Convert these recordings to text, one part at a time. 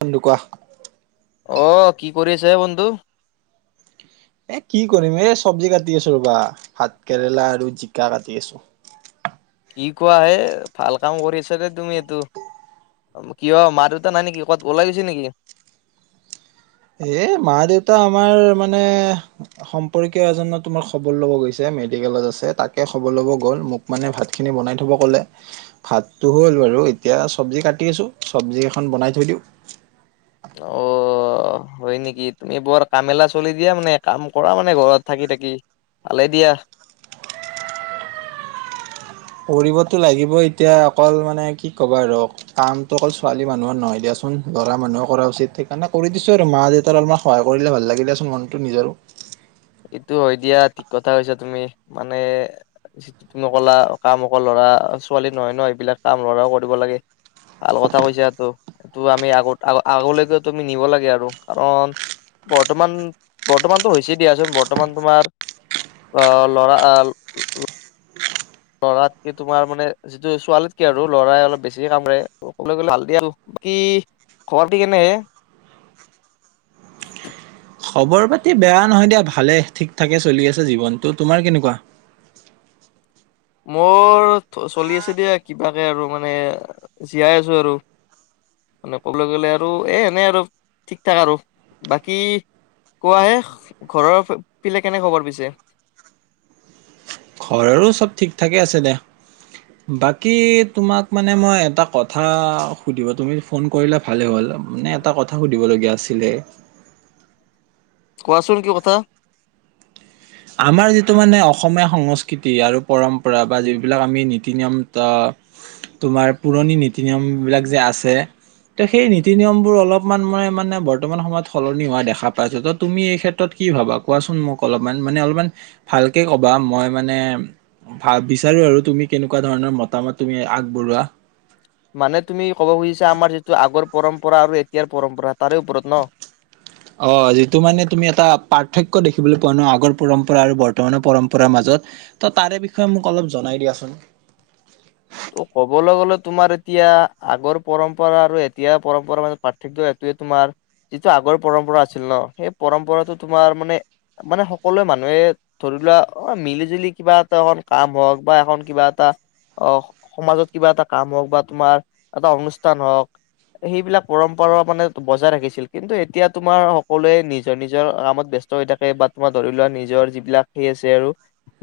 বন্ধু কোৱা। অ কি কৰি আছে হে বন্ধু? এ কি কৰিম। এই চবজি কাটি আছো ৰবা ভাত কেৰেলা আৰু জিকা কাটি আছোঁ। কি কোৱা হে, ভাল কাম কৰি আছ দে তুমি এইটো। কিয় মাৰ -দেউতা নাই নেকি? কবাত ওলাই গৈছে নেকি? এ মা-দেউতা আমাৰ মানে সম্পৰ্কীয় এজনৰ তোমাক খবৰ ল'ব গৈছে মেডিকেলত আছে। তাকে খবৰ ল'ব গ'ল মোক মানে ভাতখিনি বনাই থব ক'লে। ভাতটো হ'ল বাৰু। এতিয়া চবজি কাটি আছো। চবজি এখন বনাই থৈ দিওঁ। অ হয় নেকি? তুমি বৰ কামেলা চলি দিয়া মানে। কাম কৰা মানে ঘৰত থাকি থাকি। ভালে দিয়া। কৰিবতো লাগিব এতিয়া অকল মানে কি ক'বা আৰু কামটো অকল ছোৱালী মানুহৰ নহয় দিয়াচোন। ল'ৰা মানুহেও কৰা উচিত। সেইকাৰণে কৰি দিছো আৰু মা-দেউতাৰ অলপমান সহায় কৰিলে ভাল লাগে দিয়াচোন মনটো নিজৰো। এইটো হয় দিয়া। ঠিক কথা কৈছা তুমি। মানে যিটো তুমি কলা কাম অকল ল'ৰা-ছোৱালী নহয় ন এইবিলাক কাম ল'ৰাও কৰিব লাগে। ভাল কথা কৈছা এইটো। এইটো আমি আগত আ আগলৈকে তুমি নিব লাগে আৰু কাৰণ বৰ্তমান বৰ্তমানতো হৈছে দিয়াচোন বৰ্তমান তোমাৰ আহ ল'ৰা লৰাত কি তোমাৰ মানে যিটো ছোৱালীত কি আৰু লৰাই অলপ বেছিকে কাম কৰে। কবলৈ গলে ভাল দিয়া কি খবৰ খাতি কেনেহে? খবৰ পাতি বেয়া নহয় দিয়া, ভালে। ঠিক ঠাকে চলি আছে জীৱনটো। তোমাৰ কেনেকুৱা? মোৰ চলি আছে দিয়া কিবাকে আৰু মানে জীয়াই আছো আৰু মানে কবলৈ গলে আৰু এ এনে আৰু ঠিক ঠাক আৰু বাকী কোৱাহে ঘৰৰ পিলে কেনে খবৰ পিছে? ঘৰৰো চব ঠিক ঠাকে আছে দে। বাকী তোমাক মানে মই এটা কথা সুধিব তুমি ফোন কৰিলা ভালে হ'ল। মানে এটা কথা সুধিবলগীয়া আ ছিলে কোৱাচোন কি কথা। আমাৰ যিটো মানে অসমীয়া সংস্কৃতি আৰু পৰম্পৰা বা যিবিলাক আমি নীতি-নিয়ম ত তোমাৰ পুৰণি নীতি-নিয়ম বিলাক যে আছে, ত সেই নীতি-নিয়ম বোৰ অলপমান মই মানে বৰ্তমান সময়ত সলনি হোৱা দেখা পাইছো। ত' তুমি এই ক্ষেত্ৰত কি ভাবা কোৱাচোন মোক অলপমান। মানে অলপমান ভালকে কবা। মই মানে ভা বিচাৰো আৰু তুমি কেনেকুৱা ধৰণৰ মতামত তুমি আগবঢ়োৱা। মানে তুমি ক'ব খুজিছা আমাৰ যিটো আগৰ পৰম্পৰা আৰু এতিয়াৰ পৰম্পৰা তাৰে ওপৰত ন? অ যিটো মানে তুমি এটা পাৰ্থক্য দেখিবলৈ পোৱা ন আগৰ পৰম্পৰা আৰু বৰ্তমানৰ পৰম্পৰাৰ মাজত। ত তাৰে বিষয়ে মোক অলপ জনাই দিয়াচোন। ত কবলৈ গলে তোমাৰ এতিয়া আগৰ পৰম্পৰা আৰু এতিয়া পৰম্পৰা মাজত পাৰ্থক্য এইটোৱে তোমাৰ যিটো আগৰ পৰম্পৰা আছিল ন সেই পৰম্পৰাটো তোমাৰ মানে মানে সকলোৱে মানুহে ধৰি লোৱা অ মিলি-জুলি কিবা এটা এখন কাম হওক বা এখন কিবা এটা অহ সমাজত কিবা এটা কাম হওঁক বা তোমাৰ এটা অনুষ্ঠান হওঁক। সেইবিলাক পৰম্পৰা মানে বজাই ৰাখিছিল। কিন্তু এতিয়া তোমাৰ সকলোৱে নিজৰ-নিজৰ কামত ব্যস্ত হৈ থাকে বা তোমাৰ ধৰি লোৱা নিজৰ যিবিলাক সেই আছে আৰু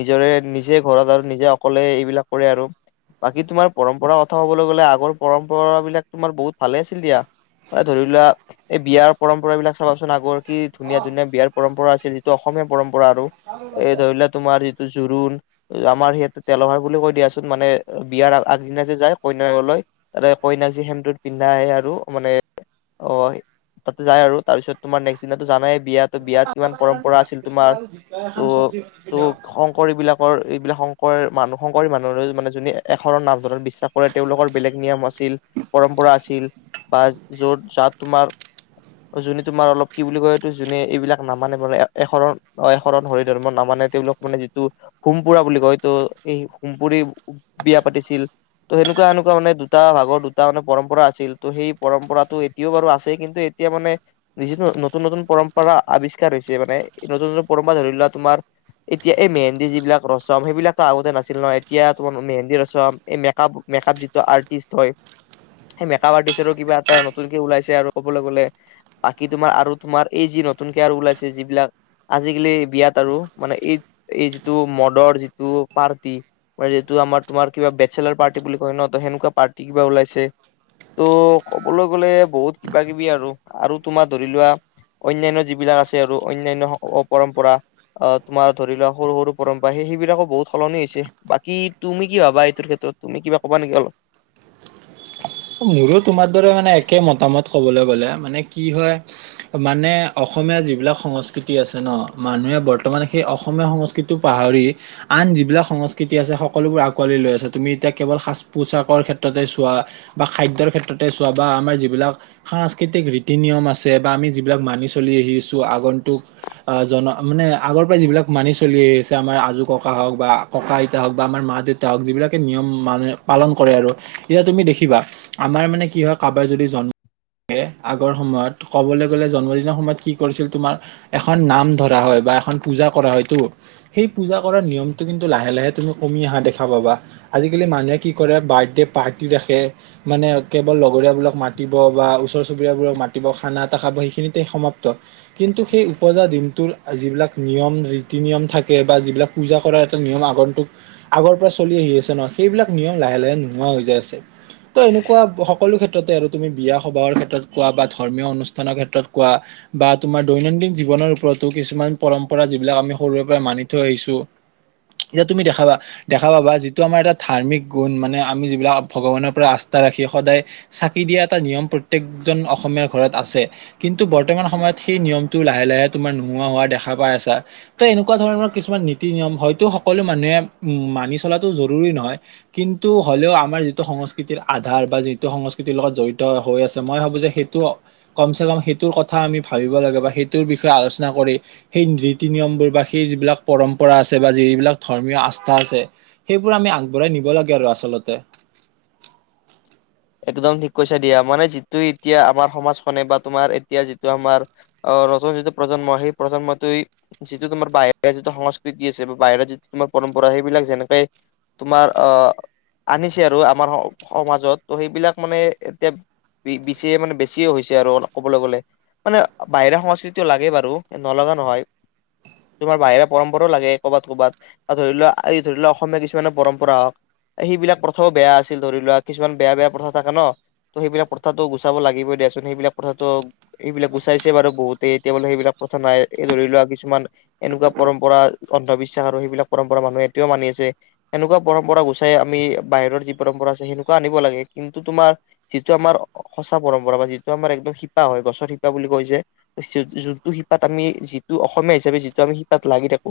নিজৰে নিজে ঘৰত আৰু নিজে অকলে এইবিলাক কৰে আৰু বাকী তোমাৰ পৰম্পৰা কথা কবলৈ গলে আগৰ পৰম্পৰা বিলাক তোমাৰ বহুত ভালে আছিল দিয়া। ম ধৰি লোৱা এই বিয়াৰ পৰম্পৰা বিলাক চাবাচোন আগৰ কি ধুনীয়া-ধুনীয়া বিয়াৰ পৰম্পৰা আছিল যিটো অসমী অসমীয়া পৰম পৰা আৰু এই ধৰি লোৱা তোমাৰ জোৰোণ, আমাৰ সেইটো তেলহাৰ বুলি কৈ দিয়াচোন মানে বিয়াৰ আগদিনা যে যায় কইনাঘৰলৈ। তাতে কইনাক যে সেন্দূৰ পিন্ধাই আৰু মানে অ তাতে যায় আৰু তাৰ পিছত তোমাৰ নেক্স দিনা টো জানাই বিয়া বিয়াত কিমান পৰম্প পৰা আছিল। তোমাৰ ত' ত' শংকৰী বিলাকৰ এইবিলাক শংক কৰী মানুহ শংকৰী মানুহৰে মানে যোনে একশৰণ নাম ধৰ্মত বিশ্বাস কৰে, তেওঁলোকৰ বেলেগ নিয়ম আছিল, পৰম্পৰা আছিল বা য'ত যাত তোমাৰ যোনে তোমাৰ অলপ কি বুলি কয়টো যোনে এইবিলাক নামানে মানে একশৰণ এ শৰণ হৰি ধৰ্ম নামানে তেওঁলোক মানে যিটো হোম পুৰা বুলি কয় তো এই হোম পুৰি বিয়া পাতিছিল ত সেনেকুৱা এনেকুৱা মানে দুটা ভাগৰ দুটা মানে পৰম্পৰা আছিল। ত' সেই পৰম্পৰাটো এতিয়াও বাৰু আছেই কিন্তু এতিয়া মানে যি নতুন-নতুন পৰম্পৰা আৱিষ্কাৰ হৈছে। মানে নতুন-নতুন পৰম্পৰা ধৰি লোৱা তোমাৰ এতিয়া এই মেহেন্দী যিবিলাক ৰচম সেইবিলাকটো আগতে নাছিল নহয়। এতিয়া তোমাৰ মেহেন্দ ৰচম, মেকআপ মেকাপ যিটো আৰ্টিষ্ট হয় সেই মেকাপ আৰ্টিষ্টৰো কিবা এটা নতুনকে ওলাইছে আৰু ক'বলৈ গলে বাকী তোমাৰ আৰু তোমাৰ এই যি নতুনকে আৰু ওলাইছে যিবিলাক আজিকালি বিয়াত আৰু মানে এই এই যিটো মদৰ যিটো পাৰ্টি যিটো আমাৰ তোমাৰ কিবা বেটচেলাৰ পাৰ্টি বুলি কয় ন ত সেনেকুৱা পাৰ্টি কিবা ওলাইছে। ত' ক'বলৈ গ'লে বহুত কিবা-কিবি আৰু আৰু তোমাৰ ধৰি লোৱা অন্যান্য যিবিলাক আছে আৰু অন্যান্য পৰম্পৰা অ তোমাৰ ধৰি লোৱা সৰু-সৰু পৰম্পৰা সেই সেইবিলাকো বহুত সলনি হৈছে। বাকী তুমি কি ভাবা এইটোৰ ক্ষেত্ৰত। তুমি কিবা কবা নেকি অলপ? মোৰো তোমাৰ দৰে মানে একে মতামত কবলৈ গলে মানে কি হয় মানে অসমীয়া যিবিলাক সংস্কৃতি আছে ন, মানুহে বৰ্তমান সেই অসমীয়া সংস্কৃতি পাহৰি আন যিবিলাক সংস্কৃতি আছে সকলোবোৰ আঁকোৱালি লৈ আছে। তুমি এতিয়া কেৱল সাজ-পোছাকৰ ক্ষেত্ৰতে চোৱা বা খাদ্যৰ ক্ষেত্ৰতে চোৱা বা আমাৰ যিবিলাক সাংস্কৃতিক ৰীতি-নিয়ম আছে বা আমি যিবিলাক মানি চলি আহিছোঁ আগন্তুক অ, জনা মানে আগৰ পৰাই যিবিলাক মানি চলি আহিছে, আমাৰ আজু ককা হওক বা ককা আইতা হওক বা আমাৰ মা-দেউতা হওক যিবিলাকে নিয়ম মান পালন কৰে আৰু এতিয়া তুমি দেখিবা। আমাৰ মানে কি হয় কাৰোবাৰ যদি জন্ম দিয়ে, আগৰ সময়ত ক'বলে গ'লে জন্মদিনৰ সময়ত কি কৰিছিল তোমাৰ এখন নাম ধৰা হয় বা এখন পূজা কৰা হয়টো, সেই পূজা কৰাৰ নিয়মটো কিন্তু লাহে-লাহে তুমি কমি অহা দেখা পাবা। আজিকালি মানুহে কি কৰে বাৰ্থডে পাৰ্টি ৰাখে। মানে কেৱল লগৰীয়াবোৰক মাতিব বা ওচৰ চুবুৰীয়াবোৰক মাতিব খানা এটা খাব সেইখিনিতে সমাপ্ত। কিন্তু সেই উপজা দিনটোৰ যিবিলাক নিয়ম, ৰীতি-নিয়ম থাকে বা যিবিলাক পূজা কৰা এটা নিয়ম আগন্তুক আগৰ পৰা চলি আহি আছে ন, সেইবিলাক নিয়ম লাহে-লাহে নোহোৱা হৈ যায় আছে। ত এনেকুৱা সকলো ক্ষেত্ৰতে আৰু তুমি বিয়া, সবাহৰ ক্ষেত্ৰত কোৱা বা ধৰ্মীয় অনুষ্ঠানৰ ক্ষেত্ৰত কোৱা বা তোমাৰ দৈনন্দিন জীৱনৰ ওপৰতো কিছুমান পৰম্পৰা যিবিলাক আমি সৰুৰে পৰা মানি থৈ আহিছো। এতিয়া তুমি দেখাবা, দেখা পাবা যিটো আমাৰ এটা ধাৰ্মিক গুণ মানে আমি যিবিলাক ভগৱানৰ পৰা আস্থা আস্থা ৰাখি সদায় চাকি দিয়া এটা নিয়ম প্ৰত্যয়েকজন অসমীয়াৰ ঘৰত আছে। কিন্তু বৰ্তমান সময়ত সেই নিয়মটো লাহে-লাহে তোমাৰ নোহোৱা হোৱা দেখা পাই আছা। ত এনেকুৱা ধৰণৰ কিছুমান নীতি-নিয়ম হয়তো সকলো মানুহে, উম মানি চলাটো জৰুৰী নহয়। কিন্তু হ'লেও আমাৰ যিটো সংস্কৃতিৰ আধাৰ বা যিটো সংস্কৃতিৰ লগত জড়িত হয়, হৈ আছে মই ভাবো যে সেইটো কমচে কম সেইটোৰ কথা আমি ভাবিব লাগে বা সেইটোৰ বিষয়ে আলোচনা কৰি, সেই ৰীতি নিয়মবোৰ বা সেই যিবিলাক পৰম্পৰা আছে বা যিবিলাক ধৰ্মীয় আস্থা আছে সেইবোৰ আমি আগবঢ়াই নিব লাগে আৰু আচলতে একদম ঠিক কৈছা দিয়া, মানে যিটো এতিয়া আমাৰ সমাজখনে বা তোমাৰ এতিয়া যিটো আমাৰ নতুন যিটো প্ৰজন্ম, সেই প্ৰজন্মটোৱে যিটো তোমাৰ বাহিৰা যিটো সংস্কৃতি আছে বা বাহিৰা যিটো তোমাৰ পৰম্পৰা সেইবিলাক যেনেকাই তোমাৰ অহ, আনিছে আৰু আমাৰ স সমাজত ত' সেইবিলাক মানে এতিয়া বি বিছিয়ে মানে বেছিয়ে হৈ গৈছে আৰু অলপ কবলে গ'লে। মানে বাহিৰা সংস্কৃতিও লাগে বাৰু নলগা নহয়। তোমাৰ বাহিৰা পৰম্পৰাও লাগে কবাত- কবাত, ধৰি লোৱা, এই ধৰি লোৱা অসমীয়া কিছুমানৰ পৰম্পৰা হওক সেইবিলাক প্ৰথাও বেয়া আছিল। ধৰি লোৱা কিছুমান বেয়া-বেয়া প্ৰথা থাকে ন, ত সেইবিলাক প্ৰথাটো গুচাব লাগিবই দিয়াচোন, সেইবিলাক প্ৰথাটো, সেইবিলাক গুচাইছে বাৰু বহুতে এতিয়া বোলে সেইবিলাক প্ৰথা নাই, এই ধৰি লোৱা কিছুমান এনেকুৱা পৰম্পৰা, অন্ধবিশ্বাস আৰু সেইবিলাক পৰম্পৰা মানুহে এতিয়াও মানি আছে। এনেকুৱা পৰম্পৰা গুচাই আমি বাহিৰৰ যি পৰম্পৰা আছে সেনেকুৱা আনি আনিব লাগে। কিন্তু তোমাৰ যিটো আমাৰ সঁচা পৰম্পৰা বা যিটো আমাৰ একদম শিপা হয়, গছৰ শিপা বুলি কৈ যে, যোনটো শিপাত আমি যিটো অসমীয়া হিচাপে যিটো আমি শিপাত লাগি থাকো।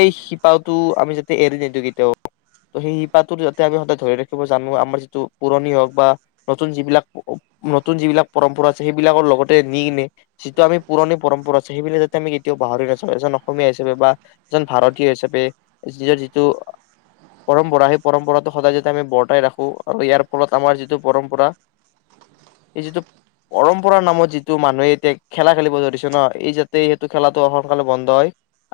এই শিপাটো আমি যাতে এৰি নিদিওঁ কেতিয়াও। ত সেই শিপাটো যাতে আমি সদায় ধৰি ৰাখিব জানো। আমাৰ যিটো পুৰণি হওক বা নতুন যিবিলাক, নতুন যিবিলাক পৰম্পৰা আছে সেইবিলাকৰ লগতে নি নে। যিটো আমি পুৰণি পৰম্পৰা আছে সেইবিলাক যাতে আমি কেতিয়াও পাহৰি নাযাওঁ। এজন অসমীয়া হিচাপে বা এজন ভাৰতীয় হিচাপে। নিজৰ যিটো পৰম্পৰা সেই পৰম্পৰাটো সদায় যাতে আমি বৰ্তাই ৰাখো আৰু ইয়াৰ ফলত আমাৰ যিটো পৰম্পৰা, এই যিটো পৰম্পৰা নামত, যিটো মানুহে এতিয়া খেলা খেলিব ধৰিছে ন, এই যাতে সেইটো খেলাটো সোনকালে বন্ধ হয়,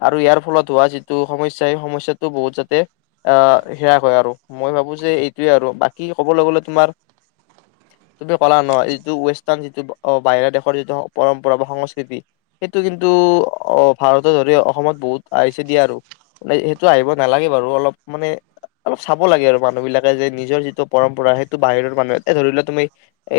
আৰু ইয়াৰ ফলত হোৱা যিটো সমস্যা, এই সমস্যাটো বহুত যাতে, আহ হেৰাস হয় আৰু। মই ভাবো যে এইটোৱে আৰু, বাকী ক'বলৈ গ'লে তোমাৰ, তুমি ক'লা ন যিটো ৱেষ্টাৰ্ণ, যিটো বাহিৰা দেশৰ যিটো পৰম্পৰা বা সংস্কৃতি সেইটো কিন্তু, অ, ভাৰতত ধৰি অসমত বহুত আহিছে দিয়া আৰু। সেইটো আহিব নালাগে বাৰু অলপ মানে, অলপ চাব লাগে আৰু মানুহ বিলাকে যে নিজৰ যিটো পৰম্পৰা, সেইটো বাহিৰৰ মানুহে এই ধৰি লোৱা তুমি,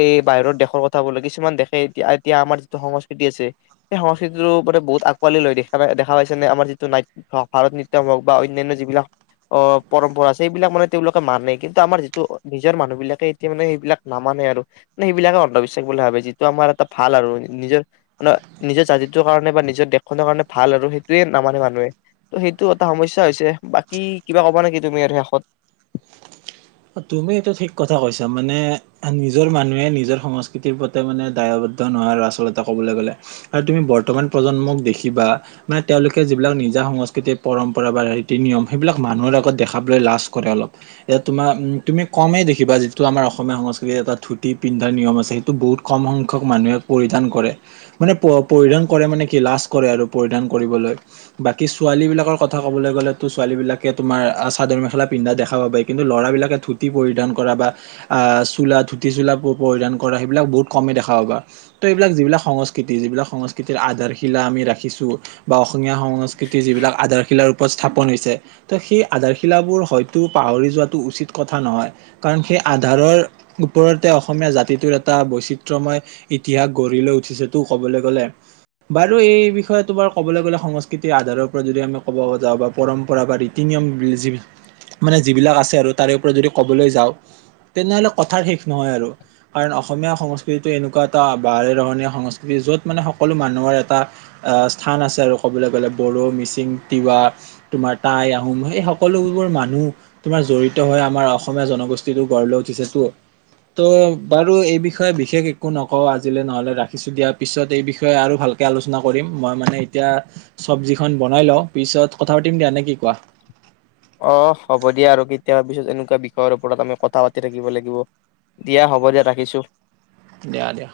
এই বাহিৰৰ দেশৰ কথা কলো কিছুমান দেশে এতিয়া-এতিয়া আমাৰ যিটো সংস্কৃতি আছে, সেই সংস্কৃতিটো মানে বহুত আকোৱালি লৈ দেখা নাই? দেখা পাইছে নে? আমাৰ যিটো নাইট, ভাৰত নিট্যম হওক বা অন্যান্য যিবিলাক অহ পৰম্পৰা আছে, সেইবিলাক মানে তেওঁলোকে মানে, কিন্তু আমাৰ যিটো নিজৰ মানুহ বিলাকে এতিয়া মানে সেইবিলাক নামানে আৰু মানে সেইবিলাকে অন্ধবিশ্বাস বুলি ভাবে। যিটো আমাৰ এটা ভাল আৰু নিজৰ-নিজৰ জাতিটোৰ কাৰণে বা নিজৰ দেশখনৰ কাৰণে ভাল আৰু সেইটোয়ে নামানে মানুহে। ত সেইটো এটা সমস্যা হৈছে বাকী কিবা কবা নেকি তুমি আৰু শেষত? তুমি এইটো ঠিক কথা কৈছা। মানে নিজৰ মানুহে নিজৰ সংস্কৃতিৰ প্ৰতি মানে দায়বদ্ধ নোহোৱাৰ আচলতে কবলে গলে। আৰু তুমি বৰ্তমান প্ৰজন্মক দেখিবা, মানে তেওঁলোকে যিবিলাক নিজা সংস্কৃতিৰ পৰম্পৰা বা ৰীতি নিয়ম সেইবিলাক মানুহৰ আগত দেখাবলৈ লাজ কৰে অলপ। তোমাৰ, উম, তুমি কমেই দেখিবা যিটো আমাৰ অসমীয়া সংস্কৃতিৰ এটা ধুতি পিন্ধাৰ নিয়ম আছে সেইটো বহুত কম সংখ্যক মানুহে পৰিধান কৰে। মানে প পৰিধান কৰে মানে কি লাজ কৰে আৰু পৰিধান কৰিবলৈ। বাকী ছোৱালী বিলাকৰ কথা কবলৈ গ'লেতো ছোৱালী বিলাকে তোমাৰ চাদৰ মেখেলা পিন্ধা দেখা পাবাই। কিন্তু ল'ৰাবলাকে ধূতি পৰিধান কৰা বা আহ চোলা ধূতি চোলা পৰিধান কৰা সেইবিলাক বহুত কমেই দেখা পাবা। ত' এইবিলাক যিবিলাক সংস্কৃতি যিবিলাক সংস্কৃতিৰ আধাৰশিলা আমি ৰাখিছো বা অসমীয়া সংস্কৃতিৰ যিবিলাক আধাৰশিলাৰ ওপৰত স্থাপন হৈছে। ত সেই আধাৰশিলাবোৰ হয়তো পাহৰি যোৱাটো উচিত কথা নহয়। কাৰণ সেই আধাৰৰ ওপৰতে অসমীয়া জাতিটোৰ এটা বৈচিত্ৰ্যময় ইতিহাস গঢ়ি লৈ উঠিছে টো কবলে গ'লে। বাৰু এই বিষয়ে তোমাৰ কবলে গ'লে সংস্কৃতিৰ আধাৰৰ পৰা যদি আমি ক'ব যাওঁ বা পৰম্পৰা বা ৰীতি নিয়ম। মানে যিবিলাক আছে। তাৰো তাৰে ওপৰত যদি ক'বলৈ যাওঁ, তেনেহলে কথাৰ শেষ নহয় আৰু, কাৰণ অসমীয়া সংস্কৃতি এনেকুৱা এটা বাৰে ৰহণীয়া সংস্কৃতি য'ত মানে সকলো মানুহৰ এটা আহ স্থান আছে আৰু ক'বলৈ গ'লে। বড়ো, মিচিং, তিৱা, তোমাৰ তাই আহোম সেই সকলোবোৰ মানুহ তোমাৰ জড়িত। জড়িত হৈ, আমাৰ অসমীয়া জনগোষ্ঠীবোৰ গঢ় লৈ উঠিছে তো। ত' বাৰু এই বিষয়ে বিশেষ একো নকওঁ আজিলৈ নহলে ৰাখিছো দিয়া, পিছত এই বিষয়ে আৰু ভালকে আলোচনা কৰিম। মই মানে এতিয়া চব্জিখন বনাই লওঁ, পিছত কথা পাতিম দিয়া, নে কি কোৱা? অ, হ'ব দিয়া আৰু কেতিয়াবা পিছত এনেকুৱা বিষয়ৰ ওপৰত আমি কথা পাতি থাকিব লাগিব। দিয়া হ'ব দিয়া ৰাখিছো। দিয়া-দিয়া।